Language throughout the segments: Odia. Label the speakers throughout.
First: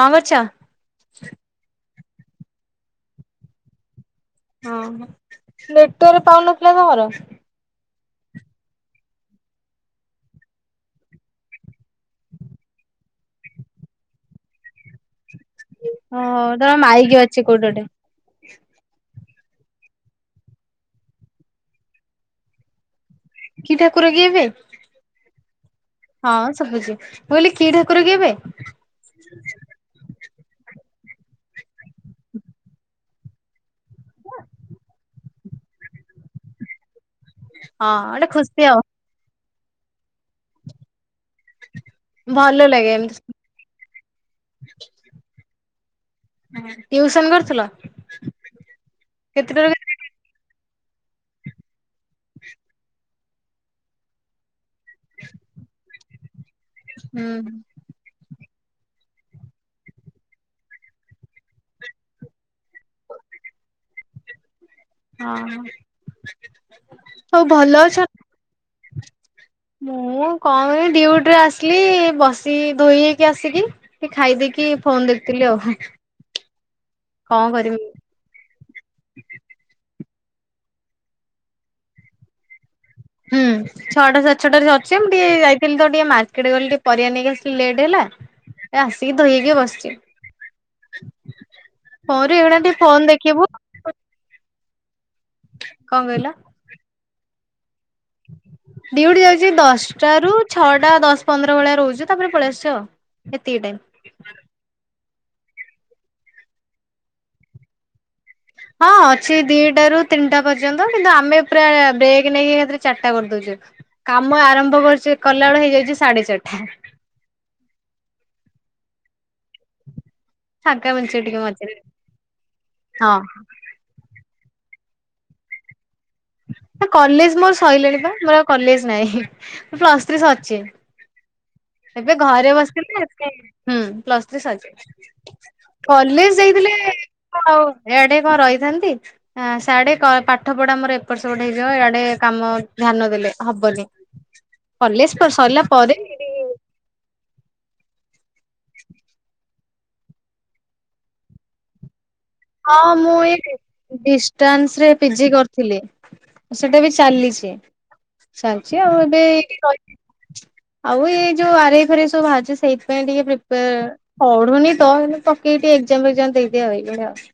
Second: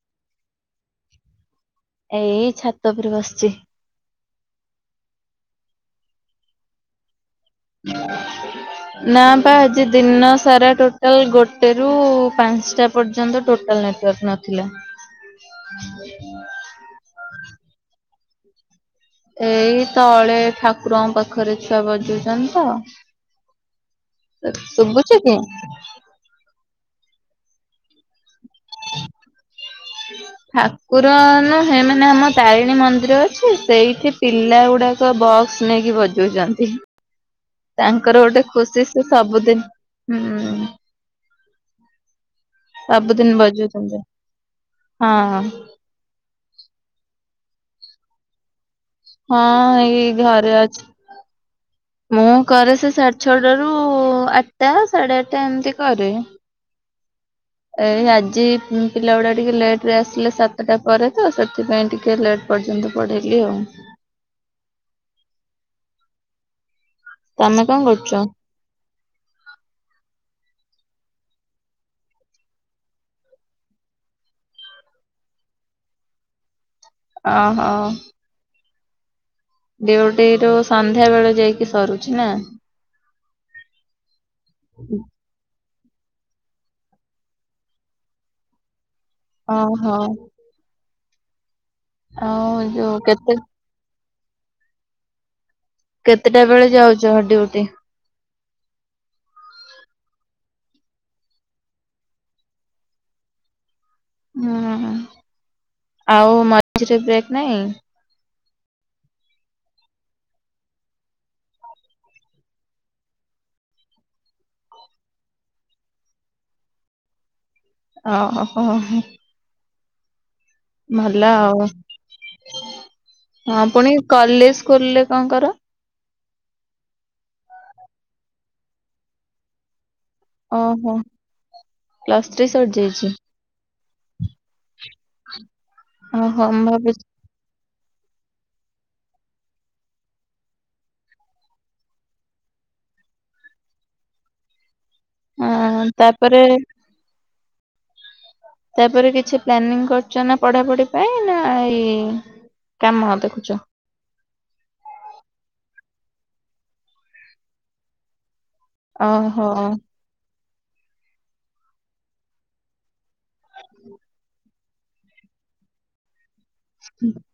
Speaker 1: କଣ କରୁଛ?
Speaker 2: ଏଇ-ଇ-ଇ ଛାତ ଉପରେ ବସିଛି।
Speaker 1: ହଁ ନେଟୱର୍କ ପାଉନଥିଲା ତମର।
Speaker 2: [unintelligible] ନା ବା ଆଜି ଦିନ ସାରା ଟୋଟାଲ ଗୋଟେ ରୁ-ଉ-ଉ-ଉ ପାଞ୍ଚଟା। ପର୍ଯ୍ୟନ୍ତ ଟୋଟାଲ ନେଟୱାର୍କ ନଥିଲା।
Speaker 1: ହଁ ଏଇଟା ମାଇକ୍ ବାଜୁଛି କୋଉଠି ଗୋଟେ।
Speaker 2: ଏଇ ତଳେ ଠାକୁରଙ୍କ ପାଖରେ ଛୁଆ ବଜୁଛନ୍ତି
Speaker 1: କି ଠାକୁର କି ଏବେ?
Speaker 2: ତ। ସୁବୁଚିକି?
Speaker 1: ହଁ ଶୁବୁଛି। ମୁଁ କହିଲି କି ଠାକୁର କି ଏବେ?
Speaker 2: ଠାକୁର ନୁହେ ମାନେ ଆମ ତାରିଣୀ ମନ୍ଦିର ଅଛି ସେଇଠି ପିଲା ଗୁଡା ଙ୍କ ବକ୍ସ୍ ନେଇକି ବଜଉଛନ୍ତି ତାଙ୍କର ଗୋଟେ ଖୁସି। ସେ ସବୁଦିନ ହୁଁ-ଉ-ଉ-ଉ।
Speaker 1: ଭଲ ଲାଗେ ଏମତି
Speaker 2: ହଁ-ଅ-ଅ-ଅ।
Speaker 1: ଟିଉସନ କରୁଥିଲ? କେତେଟାରୁ
Speaker 2: ହଁ-ଅ-ଅ
Speaker 1: କେତେ?
Speaker 2: ଏଇ ଘରେ ଅଛି। ମୁଁ କରେ ସେ ସାଢେ ଛଅଟା ରୁ ଆଠଟା ସାଢେ ଆଠଟା ଏମିତି କରେ।
Speaker 1: ହୁଁ।
Speaker 2: ଏଇ ଆଜି ପିଲା ଗୁଡା ଟିକେ ଲେଟେ ରେ ଆସିଲେ ସାତଟା ପରେ ତ ସେଥିପାଇଁ ଟିକେ ଲେଟ୍ ପର୍ଯ୍ୟନ୍ତ ପଢେଇଲି ଆଉ।
Speaker 1: ହଁ ହଁ।
Speaker 2: ତମେ କଣ କରୁଛ?
Speaker 1: ମୁଁ କଣି ଡଉଟିରେ ଆସିଲି। ବସି ଧୋଇ ହେଇକି ଆସିକି। ଏଇ ଖାଇ ଦେଇକି ଫୋନ୍ ଦେଖୁଥିଲି ଆଉ। କଣ
Speaker 2: ଓହୋ।
Speaker 1: କରିବି।
Speaker 2: ଡିୟୁଟି ରୁ ସନ୍ଧ୍ୟା ବେଳେ ଯାଇକି ସରୁଚି ନା।
Speaker 1: ହୁଁ ଛଅଟା ସାଢେ ଛଅଟାରେ ସରୁଚି। ମୁଁ ଟିକେ ଯାଇ ଯାଇଥିଲି ତ ଟିକେ ମାର୍କେଟ ଗଲି। ଟିକେ ପରିବା ନେଇକି ଆସିଲି ଲେଟ୍ ହେଲା। ଏ ଆସିକି ଧୋଇ ହେଇକି ବସିଛି।
Speaker 2: ଓହୋ
Speaker 1: ପରେ
Speaker 2: ଆଉ
Speaker 1: ଏଇଗୁଡା ଟିକେ
Speaker 2: ଯୋଉ
Speaker 1: ଫୋନ
Speaker 2: କେତେ
Speaker 1: ଦେଖିବୁ। କଣ କହିଲ?
Speaker 2: କେତେଟା ବେଳେ ଯାଉଚ ଡ୍ୟୁଟି?
Speaker 1: ଡ୍ୟୁଟି ଯାଉଚି ଏଇ ଦଶଟା ରୁ ଛଅଟା ଦଶ୍ ପନ୍ଦର ଭଳିଆ ରହୁଚୁ ତାପରେ ପଳେଇ ଆସୁଚୁ ଆଉ। ଏତିକି ଟାଇମ୍।
Speaker 2: ହୁଁ ଆଉ ମଝିରେ ବ୍ରେକ୍ ନାଇଁ?
Speaker 1: ହଁ ଅଛି ଦିଟା ରୁ ତିନିଟା ପର୍ଯ୍ୟନ୍ତ। କିନ୍ତୁ ଆମେ ପୁରା ବ୍ରେକ୍ ନେଇକି ଏକାଥରେ ଚାରିଟା କରିଦୋଉଚୁ। କାମ ଆରମ୍ଭ କରୁଛେ କଲାବେଳେ ହେଇଯାଇଚି ସାଢେ ଚାରିଟା।
Speaker 2: ଓହୋ ହୋ।
Speaker 1: ଫାଙ୍କା ମିଳୁଛି
Speaker 2: ଭଲ
Speaker 1: ଟିକେ
Speaker 2: ଆଉ।
Speaker 1: ମଝିରେ।
Speaker 2: ହଁ ଫୁଣି କଲେଜ୍ ଖୋଲିଲେ କଣ କର?
Speaker 1: ନା କଲେଜ୍ ମୋର୍ ସଇଲାଣି ପା। ମୋର୍ ଆଉ କଲେଜ୍ ନାହିଁ। ପ୍ଲସ ଥ୍ରି ସରଚି।
Speaker 2: ଓହୋ
Speaker 1: ଏବେ
Speaker 2: ପ୍ଲସ୍ ଥ୍ରୀ
Speaker 1: ଘରେ ବସିଥିଲି
Speaker 2: ସରିଯାଇଛି?
Speaker 1: ହେଥିପାଇଁ ହୁଁ ପ୍ଲସ ଥ୍ରୀ ସରିଯାଇଚି। କଲେଜ
Speaker 2: ଓହୋ ମୁଁ
Speaker 1: ଯାଇଥିଲେ।
Speaker 2: ଭାବୁଛି
Speaker 1: ହଉ ଏଆଡେ କଣ ରହିଥାନ୍ତି। ସେଆଡେ ପାଠ ପଢା ଆମର ପର ସେପଟ ହେଇଯିବ ଇଆଡେ କାମ ଧ୍ୟାନ ଦେଲେ ହବନି। କଲେଜ ସଇଲା ପରେ।
Speaker 2: ତା ପରେ ତାପରେ କିଛି ପ୍ଲାନିଂ କରିଚ ନା ପଢାପଢି ପାଇଁ ନା ଏଇ
Speaker 1: ହଁ ମୁଁ
Speaker 2: କାମ ଦେଖୁଛ?
Speaker 1: ଏଇ ଡିଷ୍ଟାନ୍ସ ରେ ପିଜି କରଥିଲି। ସେଟା ବି ଚାଲିଛି। ଚାଲିଚି ଆଉ ଏବେ
Speaker 2: ଓହୋ
Speaker 1: ଏଇଟି ରହିକି ଆଉ ଏଇ ଯୋଉ ଆରେଇ ଫାରେଇ ସବୁ ବାହାରିଚି। ସେଇଥି ପାଇଁ ଟିକେ ପ୍ରିପେୟାର ପଢୁନି ତ ହେଲେ ପକେଇକି ଟିକେ ଏଗଜାମ୍ ଫେଗଜାମ୍ ଦେଇଦିଏ ଏଇଭଳିଆ ଆଉ।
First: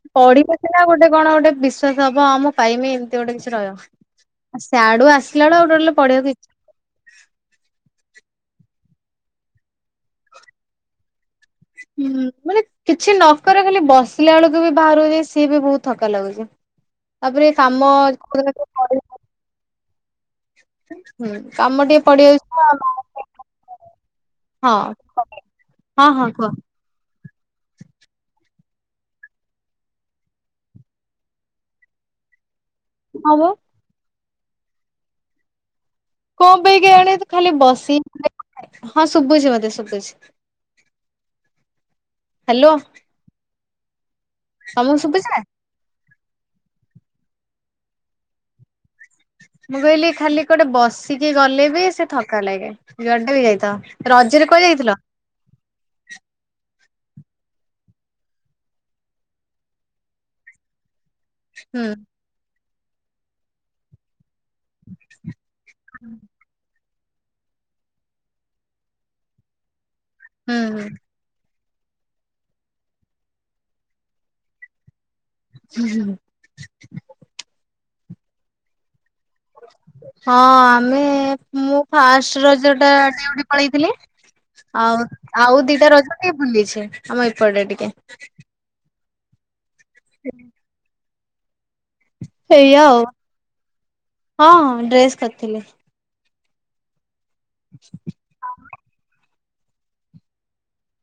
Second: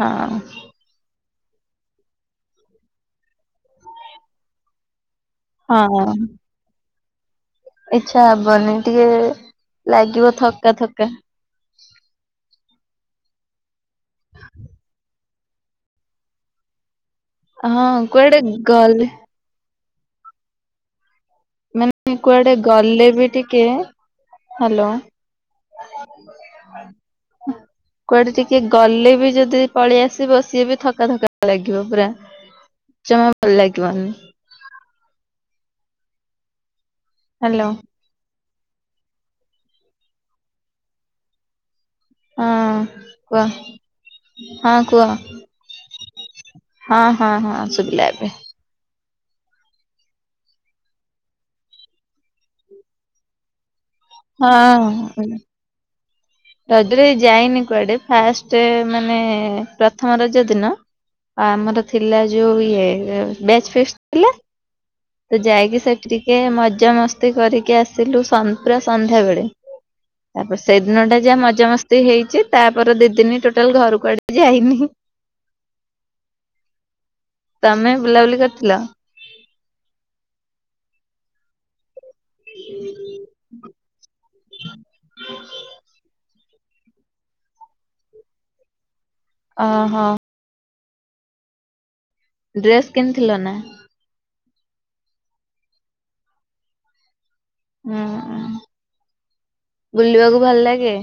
Speaker 2: ହଁ
Speaker 1: ପଢିବା ସିନା ଗୋଟେ କଣ ଗୋଟେ ବିଶ୍ଵାସ୍ ହବ। ହଁ ମୁଁ ପାଇମି ଏମିତି ଗୋଟେ କିଛି ରହିବ। ସ୍ୟାଡୁ ଆସିଲା ବେଳୁ ଆଉ ଟୋଟାଲି
Speaker 2: ହଁ
Speaker 1: ପଢିବାକୁ ଇଚ୍ଛା
Speaker 2: ଇଚ୍ଛା ହବନି। ଟିକେ ଲାଗିବ ଥକା ଥକା।
Speaker 1: ହୁଁ ମାନେ କିଛି ନ କର ଖାଲି ବସିଲା ବେଳକୁ ବି ବାହାରୁକୁ ଯାଇ ସିଏ ବି ବହୁତ୍ ଥକା ଲାଗୁଚି। ତାପରେ କାମ
Speaker 2: ହଁ କୁଆଡେ
Speaker 1: କୋଉ ଦିନ କେମିତି ପଡୁଚି।
Speaker 2: ଗଲେ
Speaker 1: ହୁଁ। କାମ ଟିକେ
Speaker 2: ମାନେ
Speaker 1: ପଡିଯାଉଛି
Speaker 2: କୁଆଡେ
Speaker 1: ତ
Speaker 2: ଗଲେ ବି ଟିକେ
Speaker 1: ହଁ
Speaker 2: ହ୍ୟାଲୋ।
Speaker 1: ହଁ ହଁ କୁହ
Speaker 2: [unintelligible]
Speaker 1: [inaudible]
Speaker 2: କୁଆଡେ ଟିକେ ଗଲେ ବି ଯଦି ପଳେଇ ଆସିବ। ସିଏ ବି ଥକା ଥକା ଲାଗିବ ପୁରା। ଜମା
Speaker 1: ହଁ ବା
Speaker 2: ଭଲ ଲାଗିବନି।
Speaker 1: କଣ ପାଇଁ କେଇଆଣି ଖାଲି
Speaker 2: ହ୍ୟାଲୋ
Speaker 1: ବସି ହଁ ଶୁଭୁଚି ମତେ ଶୁଭୁଚି।
Speaker 2: ହଁ
Speaker 1: ହାଲୋ।
Speaker 2: କୁହ ହଁ କୁହ।
Speaker 1: ଶୁଭୁଛି?
Speaker 2: ହଁ ହଁ ହଁ ସୁୁବିଲା ଏବେ।
Speaker 1: ମୁଁ କହିଲି ଖାଲି କୋଟେ ବସିକି ଗଲେ ବି ସେ ଥକା ଲାଗେ। ଯୁଆଡେ ବି ଯାଇଥାଅ। ରଜରେ କୁଆଡେ ଯାଇଥିଲ?
Speaker 2: ହଁ ରଜରେ ଯାଇନି କୁଆଡେ। ଫାଷ୍ଟେ ମାନେ ପ୍ରଥମ ରଜ ଦିନ ଆମର
Speaker 1: ହୁଁ।
Speaker 2: ଥିଲା ଯୋଉ ଇଏ, ବ୍ୟାଚ୍ ଫିଷ୍ଟ୍ ଥିଲା। ତ ଯାଇକି ସେଇଠି ଟିକେ ମଜା ମସ୍ତ ମସ୍ତି କରିକି ଆସିଲୁ ସନ୍ ପୁରା ସନ୍ଧ୍ୟାବେଳେ। ତାପରେ ସେଇ
Speaker 1: ହୁଁ
Speaker 2: ଦିନଟା ଯାହା ମଜା ମସ୍ତି ହେଇଚି, ତାପରେ ଦି ଦିନ ଟୋଟାଲ୍ ଘରୁ କୁଆଡେ ଯାଇନି।
Speaker 1: ହୁଁ ଉଁ।
Speaker 2: ତମେ ବୁଲାବୁଲି କରିଥିଲ?
Speaker 1: ହଁ, ଆମେ ମୁଁ ଫାଷ୍ଟେ ରଜଟା ଡିୟୁଟି ପଳେଇଥିଲି। ଆଉ ଆଉ ଦିଟା ରଜରେ ବୁଲିଛେ, ଆମ ଏପଟେ ଟିକେ।
Speaker 2: ଅ ହ।
Speaker 1: [unintelligible] ସେଇଆ
Speaker 2: ଡ୍ରେସ୍
Speaker 1: ଆଉ।
Speaker 2: କିଣିଥିଲ ନା?
Speaker 1: ହଁ ଡ୍ରେସ୍ କରିଥିଲେ।
Speaker 2: ହୁଁ ହୁଁ। ବୁଲିବାକୁ ଭଲ ଲାଗେ?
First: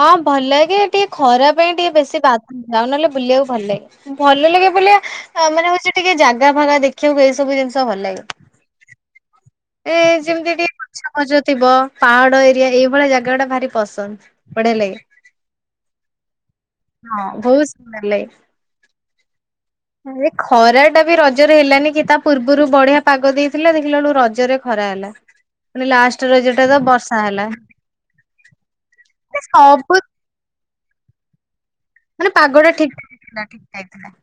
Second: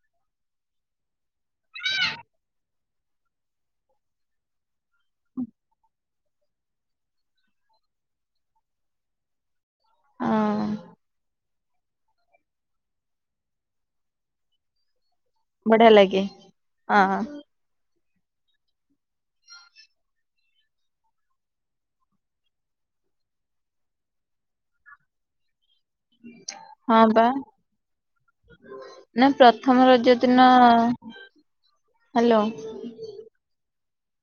Speaker 1: ହଁ ଭଲ ଲାଗେ, ଟିକେ ଖରା ପାଇଁ ଟିକେ ବେଶୀ ବାଧେ, ଆଉ ନହେଲେ ବୁଲିବାକୁ ଭଲ ଲାଗେ। ଭଲ ଲାଗେ ବୁଲିଆକୁ, ମାନେ ହଉଛି ଟିକେ ଜାଗା ଫାଗା ଦେଖିବାକୁ ଏଇ ସବୁ ଜିନିଷ ଭଲ ଲାଗିବ। ଏ ଯେମତି
Speaker 2: ହଁ
Speaker 1: ଟିକେ ଗଛ ଫଛ ଥିବ, ପାହାଡ ଏରିଆ ଏଇଭଳିଆ ଜାଗା ଗୁଡ଼ା ଭାରି ପସନ୍ଦ, ବଢିଆ ଲାଗେ।
Speaker 2: ବଢିଆ ଲାଗେ
Speaker 1: ହଁ ବହୁତ ସୁନ୍ଦର ଲାଗେ। ଆରେ ଖରାଟା ବି ରଜରେ ହେଲାନି କି, ତା ପୂର୍ବୁରୁ ବଢିଆ ପାଗ ଦେଇଥିଲା ଦେଖିଲା ବେଳକୁ ରଜରେ ଖରା ହେଲ ଲା। ମାନେ ଲାଷ୍ଟ ରଜଟା ତ
Speaker 2: ହଁ
Speaker 1: ବର୍ଷା
Speaker 2: ବା
Speaker 1: ହେଲା।
Speaker 2: ନା
Speaker 1: ଏ
Speaker 2: ପ୍ରଥମ
Speaker 1: ସବୁ
Speaker 2: ରଜ ଦିନ
Speaker 1: ମାନେ
Speaker 2: ହ୍ୟାଲୋ ହଁ।
Speaker 1: ପାଗଟା ଠିକ୍ ଠାକ୍ ଥିଲା, ଠିକ୍ ଠାକ୍ ଥିଲା।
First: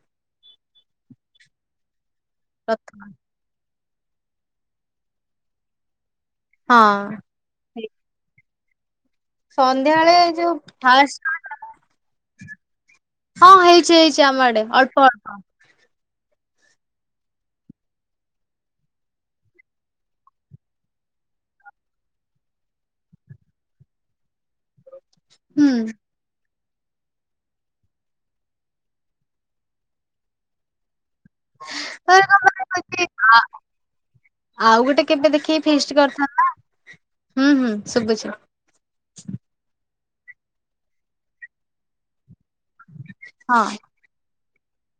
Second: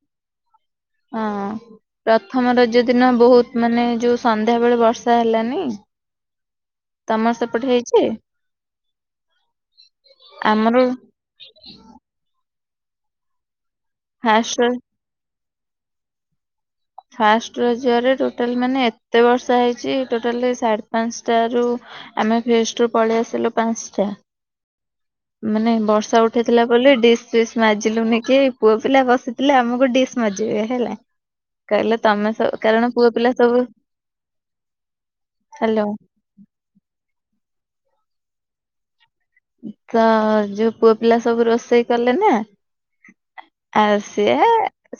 Speaker 2: ହଁ। ପ୍ରଥମ ରଜ ଦିନ
Speaker 1: ପ୍ରଥମ
Speaker 2: ବହୁତ ମାନେ ଯୋଉ ସନ୍ଧ୍ୟାବେଳେ ବର୍ଷା ହେଲାନି,
Speaker 1: ହଁ
Speaker 2: ତମର ସେପଟେ ହେଇଛି?
Speaker 1: ସନ୍ଧ୍ୟାବେଳେ ଯୋଉ
Speaker 2: ଆମର
Speaker 1: ଫାଷ୍ଟ ହଁ ହେଇଛି ହେଇଛି ଆମ ଆଡେ,
Speaker 2: ଫାଷ୍ଟ
Speaker 1: ଅଳ୍ପ ଅଳ୍ପ।
Speaker 2: ଫାଷ୍ଟ ରଜରେ ଟୋଟାଲ ମାନେ ଏତେ ବର୍ଷା ହେଇଛି ଯେ, ଟୋଟାଲି ସାଢ଼େ ପାଞ୍ଚଟାରୁ ଆମେ ଫିଷ୍ଟରୁ ପଳେଇ ଆସିଲୁ ପାଞ୍ଚଟା
Speaker 1: ହୁଁ
Speaker 2: ମାନେ ବର୍ଷା ଉଠ ଉଠେଇଥିଲା ବୋଲି ଡିସ୍ ଫିସ୍ ମାଜିଲୁନି କି ପୁଅ ପିଲା ବସିଥିଲେ ଆମକୁ ଡିସ୍ ମାଜିବେ ହେଲା। କହିଲେ
Speaker 1: ତାପରେ
Speaker 2: ତମେ ସବୁ
Speaker 1: କଣ
Speaker 2: କାରଣ
Speaker 1: ମାନେ
Speaker 2: ପୁଅ ପିଲା
Speaker 1: ଆ
Speaker 2: ସବୁ
Speaker 1: ଆଉ ଗୋଟେ କେବେ ଦେଖିକି
Speaker 2: ହ୍ୟାଲୋ
Speaker 1: ଫିଷ୍ଟ କରିଥାନ୍ତ ନା। ହୁଁ ହୁଁ, ଶୁଭୁଛି।
Speaker 2: ତ ଯୋଉ ପୁଅ ପିଲା ସବୁ ରୋଷେଇ କଲେ ନା
Speaker 1: ହଁ।
Speaker 2: ଆଉ ସିଏ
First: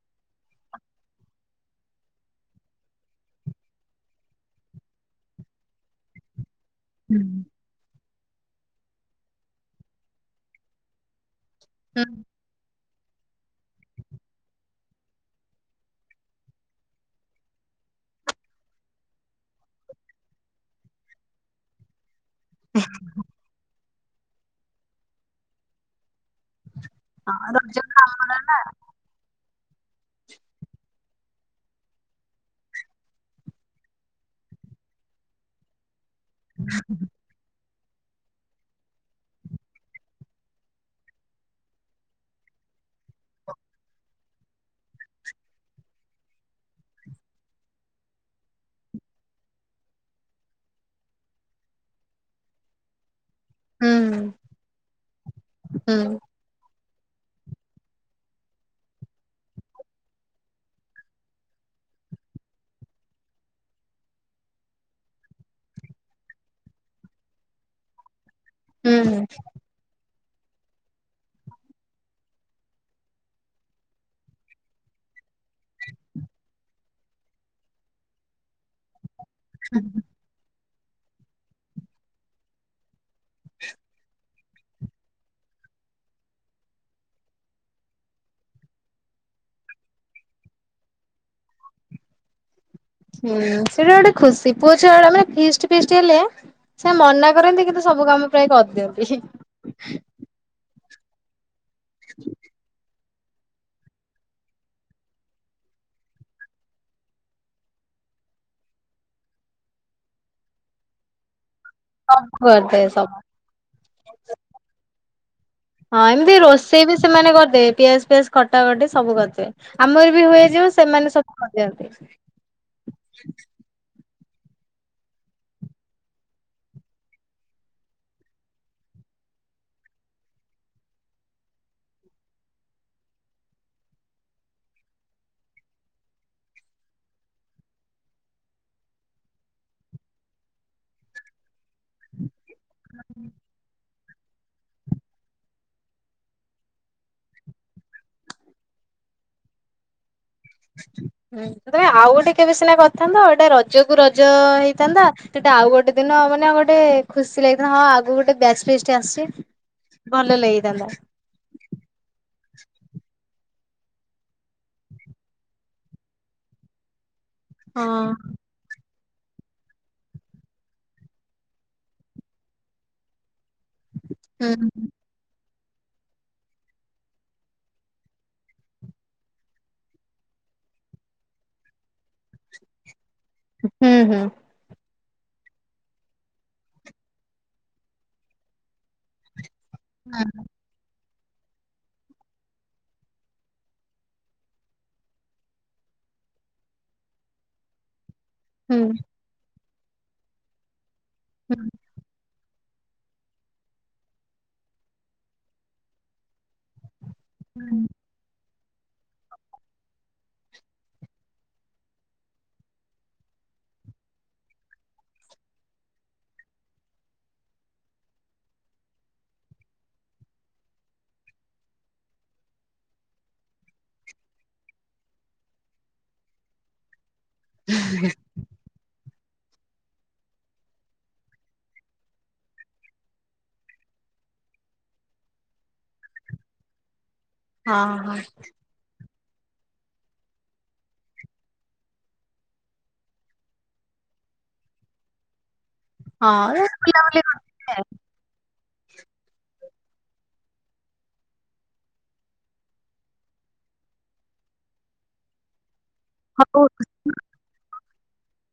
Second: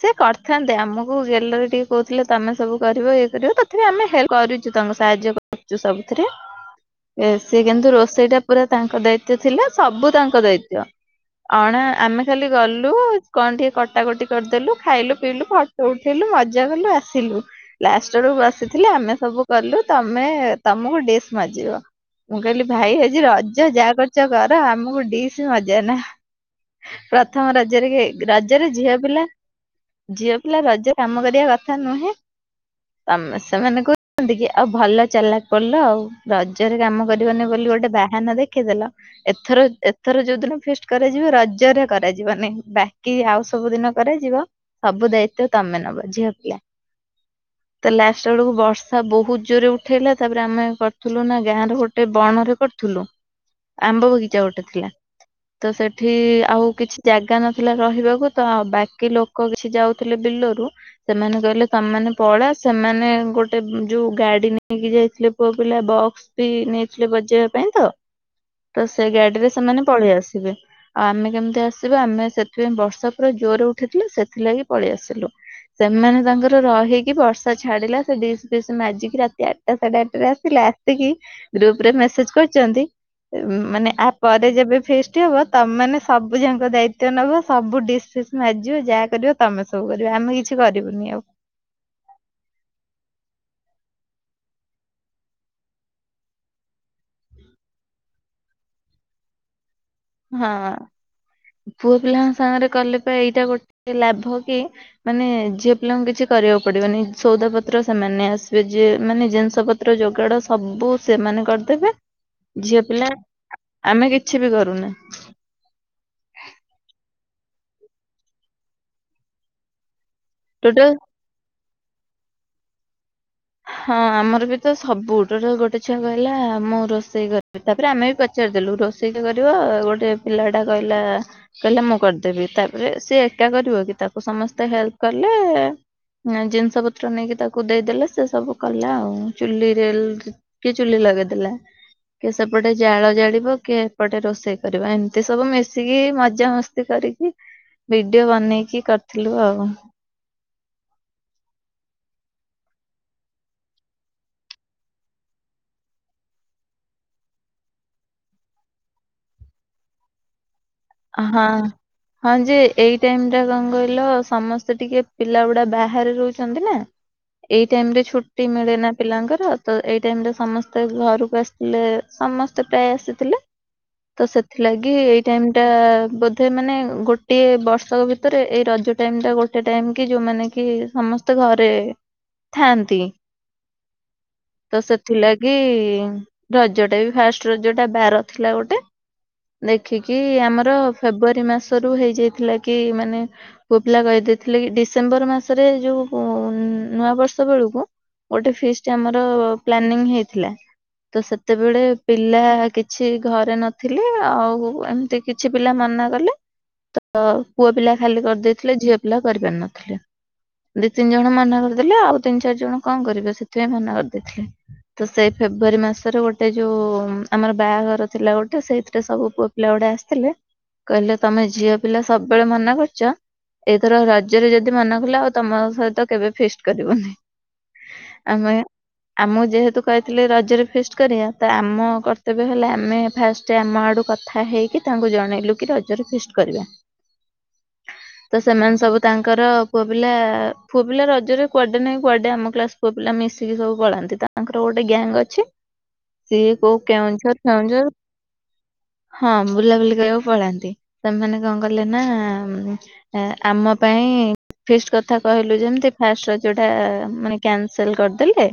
Speaker 2: ସେ କରିଥାନ୍ତେ, ଆମକୁ ଗେଲରେ ଟିକେ କହୁଥିଲେ ତମେ ସବୁ କରିବ, ଇଏ କରିବ, ତଥାପି ଆମେ ହେଲ୍ପ କରି ଚୁ, ତାଙ୍କୁ ସାହାଯ୍ୟ କରୁଛୁ ସବୁଥିରେ
Speaker 1: ହୁଁ।
Speaker 2: ଏ ସେ କିନ୍ତୁ ରୋଷେଇଟା ପୁରା ତାଙ୍କ ଦାୟିତ୍ୱ ଥିଲା, ସବୁ ତାଙ୍କ ଦାୟିତ୍ୱ। ଅଣା
Speaker 1: ହୁଁ
Speaker 2: ଆମେ ଖାଲି ଗଲୁ, କଣ ଟିକେ କଟାକଟି କରିଦେଲୁ, ଖାଇଲୁ ପିଇଲୁ, ଫଟୋ ଉଠେଇଲୁ, ମଜା କଲୁ ଆସିଲୁ। ଲାଷ୍ଟ ବେଳକୁ ବସିଥିଲେ ଆମେ ସବୁ କଲୁ, ତମେ ତମକୁ ଡିସ୍ ମାଜିବ। ମୁଁ କହିଲି ଭାଇ, ଆଜି ରଜ ଯାହା କରୁଚ କର ଆମକୁ ଡିସ୍ ମଜାନା।
Speaker 1: ହଁ
Speaker 2: ପ୍ରଥମ
Speaker 1: ରଜ
Speaker 2: ରଜରେ କିଏ
Speaker 1: ଆମର ନା
Speaker 2: ରଜରେ ଝିଅ ପିଲା ଝିଅ ପିଲା ରଜ କାମ କରିବା କଥା ନୁହେଁ ତ ଆମେ ସେମାନେ କହୁଛନ୍ତି କି, ଆଉ ଭଲ ଚାଲାକ ପଡ଼ିଲ ଆଉ। ରଜରେ କାମ କରିବନି ବୋଲି ଗୋଟେ ବାହାନା ଦେଖେଇଦେଲ। ଏଥର ଏଥର ଯୋଉ ଦିନ ଫିଷ୍ଟ କରାଯିବ, ରଜରେ କରାଯିବନେହିଁ। ବାକି ଆଉ ସବୁ ଦିନ କରାଯିବ ସବୁ ଦାୟିତ୍ଵ ତମେ ନବ ଝିଅ ପିଲା। ତ ଲାଷ୍ଟ ବେଳକୁ ବର୍ଷା ବହୁତ ଜୋରରେ ଉଠେଇଲା ତାପରେ ଆମେ କରୁଥିଲୁ ନା ଗାଁରେ ଗୋଟେ ବଣରେ କରୁଥିଲୁ।
Speaker 1: ହୁଁ
Speaker 2: ଆମ୍ବ ବଗିଚା ଗୋଟେ ଥିଲା। ତ
Speaker 1: ହୁଁ
Speaker 2: ସେଠି ଆଉ କିଛି ଜାଗା ନଥିଲା ରହିବାକୁ, ତ ଆଉ ବାକି ଲୋକ କିଛି ଯାଉଥିଲେ ବିଲରୁ। ସେମାନେ କହିଲେ ତମେମାନେ ପଳା ସେମାନେ ଗୋଟେ ଯୋଉ ଗାଡି ନେଇକି ଯାଇଥିଲେ ପୁଅ ପିଲା ବକ୍ସ। ବି ନେଇଥିଲେ ବଜେଇବା ପାଇଁ ତ ତ
Speaker 1: ହୁଁ
Speaker 2: ସେ
Speaker 1: ହୁଁ।
Speaker 2: ଗାଡିରେ ସେମାନେ ପଳେଇ ଆସିବେ। ଆମେ କେମିତି ଆସିବୁ, ଆମେ ସେଥିପାଇଁ ବର୍ଷା ପୁରା ଜୋରରେ ଉଠେଇଥିଲା ସେଥିଲାଗି ପଳେଇ ଆସିଲୁ। ସେମାନେ ତାଙ୍କର ରହିକି ବର୍ଷା ଛାଡିଲା, ସେ ଡିଶ ଫିସ୍ ମାଜିକି ରାତି ଆଠଟା ସାଢେ ଆଠଟା ରେ ଆସିଲେ, ଆସିକି ଗ୍ରୁପ ରେ ମେସେଜ କରୁଛନ୍ତି। ମାନେ ଆ ପରେ ଯେବେ ଫିଷ୍ଟ ହବ ତମେମାନେ ସବୁ ଯାକ ଦାୟିତ୍ଵ ନବ ସବୁ ଡିସ୍ ଫିସ। ମାଜିବ ଯାହା କରିବ ତମେ ସବୁ କରିବ ଆମେ କିଛି କରିବୁନି ଆଉ।
Speaker 1: ହୁଁ ସେଟା ଗୋଟେ ଖୁସି। ପୁଅ ଛୁଆମାନେ ଫିଟଷ୍ଟ ଫିଷ୍ଟ ହେଲେ ସେ ମନା କରନ୍ତି କିନ୍ତୁ ସବୁ କାମ ପ୍ରାୟ କରିଦିଅନ୍ତି ହିଁ।
Speaker 2: ହଁ ପୁଅ ପିଲାଙ୍କ ସାଙ୍ଗରେ କଲେ ବା ଏଇଟା ଗୋଟେ ଲାଭ କି ମାନେ ଝିଅ ପିଲାଙ୍କୁ କିଛି କରିବାକୁ ପଡିବନି ସଉଦା ପତ୍ର ସେମାନେ ନେଇ ଆସିବେ ଯିଏ ମାନେ ଜିନିଷ ପ ତ୍ର ଯୋଗାଡ଼ ସବୁ ସେମାନେ କରିଦେବେ।
Speaker 1: ସବୁ କରିଦେବେ
Speaker 2: ଝିଅ ପିଲା
Speaker 1: ସବୁ।
Speaker 2: ଆମେ କିଛି ବି କରୁନେ।
Speaker 1: ହଁ ଏମିତି ରୋଷେଇ ବି ସେମାନେ କରିଦେବେ ପିଆଜ ପିଆଜ କଟା କଟି ସବୁ କରିଦେବେ। ଆମର ବି ହୁଏ ଯୋଉ
Speaker 2: ଟୋଟାଲ
Speaker 1: ସେମାନେ ସବୁ କରି ଦିଅନ୍ତି।
Speaker 2: ହଁ ଆମର ବି ତ ସବୁ ଟୋଟାଲ୍ ଗୋଟେ ଛୁଆ କହିଲା ମୁଁ ରୋଷେଇ କରିବି ତାପରେ ଆମେ ବି ପଚ ପଚାରିଦେଲୁ ରୋଷେଇ କିଏ କରିବ ଗୋଟେ ପିଲାଟା କହିଲା। କହିଲା ମୁଁ କରିଦେବି‌ ତାପରେ ସିଏ ଏକା କରିବ କି ତାକୁ ସମସ୍ତେ ହେଲ୍ପ କଲେ। ନାଁ ଜିନିଷ ପତ୍ର ନେଇକି ତାକୁ ଦେଇଦେଲେ। ସେ ସବୁ କଲା ଆଉ ଚୁଲିରେ କିଏ ଚୁଲି ଲଗେଇଦେଲା। କିଏ ସେପଟେ ଜାଳ ଜାଳିବ‌। କିଏ ଏପଟେ ରୋଷେଇ କରିବା ଏମିତି ସବୁ ମିଶିକି ମଜା ମସ୍ତି କରିକି। ଭିଡିଓ ବନେଇକି କରିଥିଲୁ ଆଉ।
Speaker 1: ହୁଁ। ସେତେବେଳେ ଆଉ ଗୋଟେ କେବେ ସିନା କରିଥାନ୍ତ ଏଟା ରଜ କୁ ରଜ ହେଇଥାନ୍ତା ସେଟା ଆଉ ଗୋଟେ ଦିନ ମାନେ ଗୋଟେ ଖୁସି ଲାଗିିଥାନ୍ତା ହଁ ଆଗକୁ ଗୋଟେ ବ୍ୟାଚ୍ ଫିସ୍ଟ ଆସୁଛି। ଭଲ ଲାଗିଥାନ୍ତା।
Speaker 2: ହଁ। ହଁ ଯେ ଏଇ ଟାଇମ ଟା କଣ କହିଲ ସମସ୍ତେ ଟିକେ ପିଲା ଗୁଡା ବାହାରେ ରହୁଛନ୍ତି ନା।
Speaker 1: [inaudible]
Speaker 2: ଏଇ ଟାଇମ ରେ ଛୁଟ ଟି ମିଳେ ନା ପିଲାଙ୍କର। ତ ଏଇ ଟାଇମରେ ସମସ୍ତେ ଘରକୁ ଆସିଥିଲେ ସମସ୍ତେ ପ୍ରାୟ ଆସିଥିଲେ।
Speaker 1: [inaudible]
Speaker 2: ତ
Speaker 1: ହୁଁ
Speaker 2: ସେଥିଲାଗି ଏଇ ଟାଇମ। ଟା ବୋଧେ ମାନେ ଗୋଟିଏ ବର୍ଷକ ଭିତରେ ଏଇ ରଜ ଟାଇମ ଟା ଗୋଟେ ଟାଇମ୍ କି ଯେଉଁମାନେ କି ସମସ୍ତେ ଘରେ ଥାଆନ୍ତି।
Speaker 1: ହୁଁ ହୁଁ
Speaker 2: ତ ସେଥିଲାଗି ରଜ ଟା ବି ଫାଷ୍ଟ ରଜ ଟା ବାର ଥିଲା ଗୋଟେ। ଦେଖିକି ଆମର ଫେବୃଆରୀ ମାସରୁୁ ହେଇଯାଇଥିଲା କି ମାନେ ପୁ୍ଅପିଲା କହିଦେଇଥିଲେ କି ଡିସେମ୍ବର ମାସରେ ଯୋଉ ନୂଆ ବର୍ଷ ବେଳକୁ। ଗୋଟେ
Speaker 1: ହୁଁ।
Speaker 2: ଫିସ୍ଟ ଆମର ପ୍ଲାନିଂ ହେଇଥିଲା ‌ତ
Speaker 1: ହୁଁ
Speaker 2: ସେତେବେଳେ। ପିଲା କିଛି ଘରେ ନଥିଲେ ଆଉ ଏମିତି କିଛି ପିଲା ମନା କଲେ। ତ ପୁଅ ପିଲା ଖାଲି କରି ଦେଇଥିଲେ‌ ଝିଅ ପିଲା କରିପାରି ନଥିଲେ। ଦି ତିନି ଜଣ ମନା କରିଦେଲେ ଆଉ ତିନି ଚାରି ଜଣ କଣ କରିବେ ସେଥିପାଇଁ ମନା କରିଦେଇଥିଲେ। ତ ସେଇ ଫେବୃଆାରୀ ମାସରେ ଗୋଟେ ଯୋଉ ଆମର ବାହାଘର ଥିଲା ଗୋଟେ ସେଇଥିରେ ସବୁ ପୁଅ ପିଲା ଗୁଡା ଆସି ଥିଲେ‌ କହିଲେ ତମେ ଝିଅ ପିଲା ସବୁ ବେଳେ ମନା କରୁଛ। ଏଇଥର ରଜରେ ଯଦି ମନା କଲ ଆଉ ତମ ସହିତ କେବେ ଫିଷ୍ଟ କରିବୁନି।
Speaker 1: ହୁଁ ହୁଁ।
Speaker 2: ଆମେ ଆମକୁ ଯେହେତୁ କହିଥିଲେ ରଜରେ ଫିଷ୍ଟ କରିବା ତ ଆମ କର୍ତ୍ତବ୍ୟ ହେଲେ ଆମେ ଫାଷ୍ଟ ସୋଆମ ଆଡ଼ୁ କଥା ହେଇକି ତାଙ୍କୁ ଜଣେଇଲୁ କି ରଜରେ ଫିଷ୍ଟ କରିବା
Speaker 1: ହଁ ହଁ।
Speaker 2: ତ ସେମାନେ ସବୁ ତାଙ୍କର ପୁଅ ପିଲା ପୁଅ ପିଲା ରଜରେ କୁଆଡ଼େ ନାହିଁ କୁଆଡ଼େ ଆମ କ୍ଲାସ୍ ପୁଅ ପିଲା ମିଶିକି ସବୁ ପଳାନ୍ତି ତା ତାଙ୍କର ଗୋଟେ ଗ୍ୟାଙ୍ଗ ଅଛି।
Speaker 1: ହଁ
Speaker 2: ସିଏ କୋଉ
Speaker 1: ବୁଲାବୁଲି
Speaker 2: କେଉଁଝର
Speaker 1: କରିଥିଲେ
Speaker 2: ରାମଯଲ
Speaker 1: ଆଉ।
Speaker 2: ହଁ ହୁଁ। ବୁଲାବୁଲି କରିବାକୁ ପଳାନ୍ତି ସେମାନେ କଣ କଲେ ନା ଆ ଆମ ପାଇଁ ଫିଷ୍ଟ କଥା କହିଲୁ ଯେମିତି ଫାଷ୍ଟ ରଜ
Speaker 1: ହଉ
Speaker 2: ଟା ମାନେ କ୍ୟାନସଲେ କରିଦେଲେ।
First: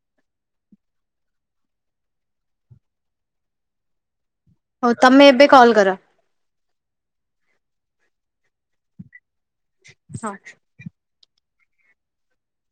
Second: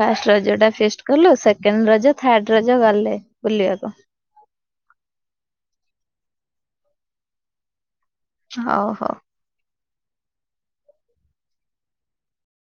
Speaker 2: ଫାଷ୍ଟ ରଜ ଟା ଫିଷ୍ଟ୍ କଲୁ ସେକେଣ୍ଡ ରଜ ଥାଡ଼େ ରଜ ଗଲେ ବୁଲିବାକୁ।
Speaker 1: ହଉ ତମେ ଏବେ କଲ କରିଥିଲ।
Speaker 2: ହଉ ହଉ।
Speaker 1: ହଁ।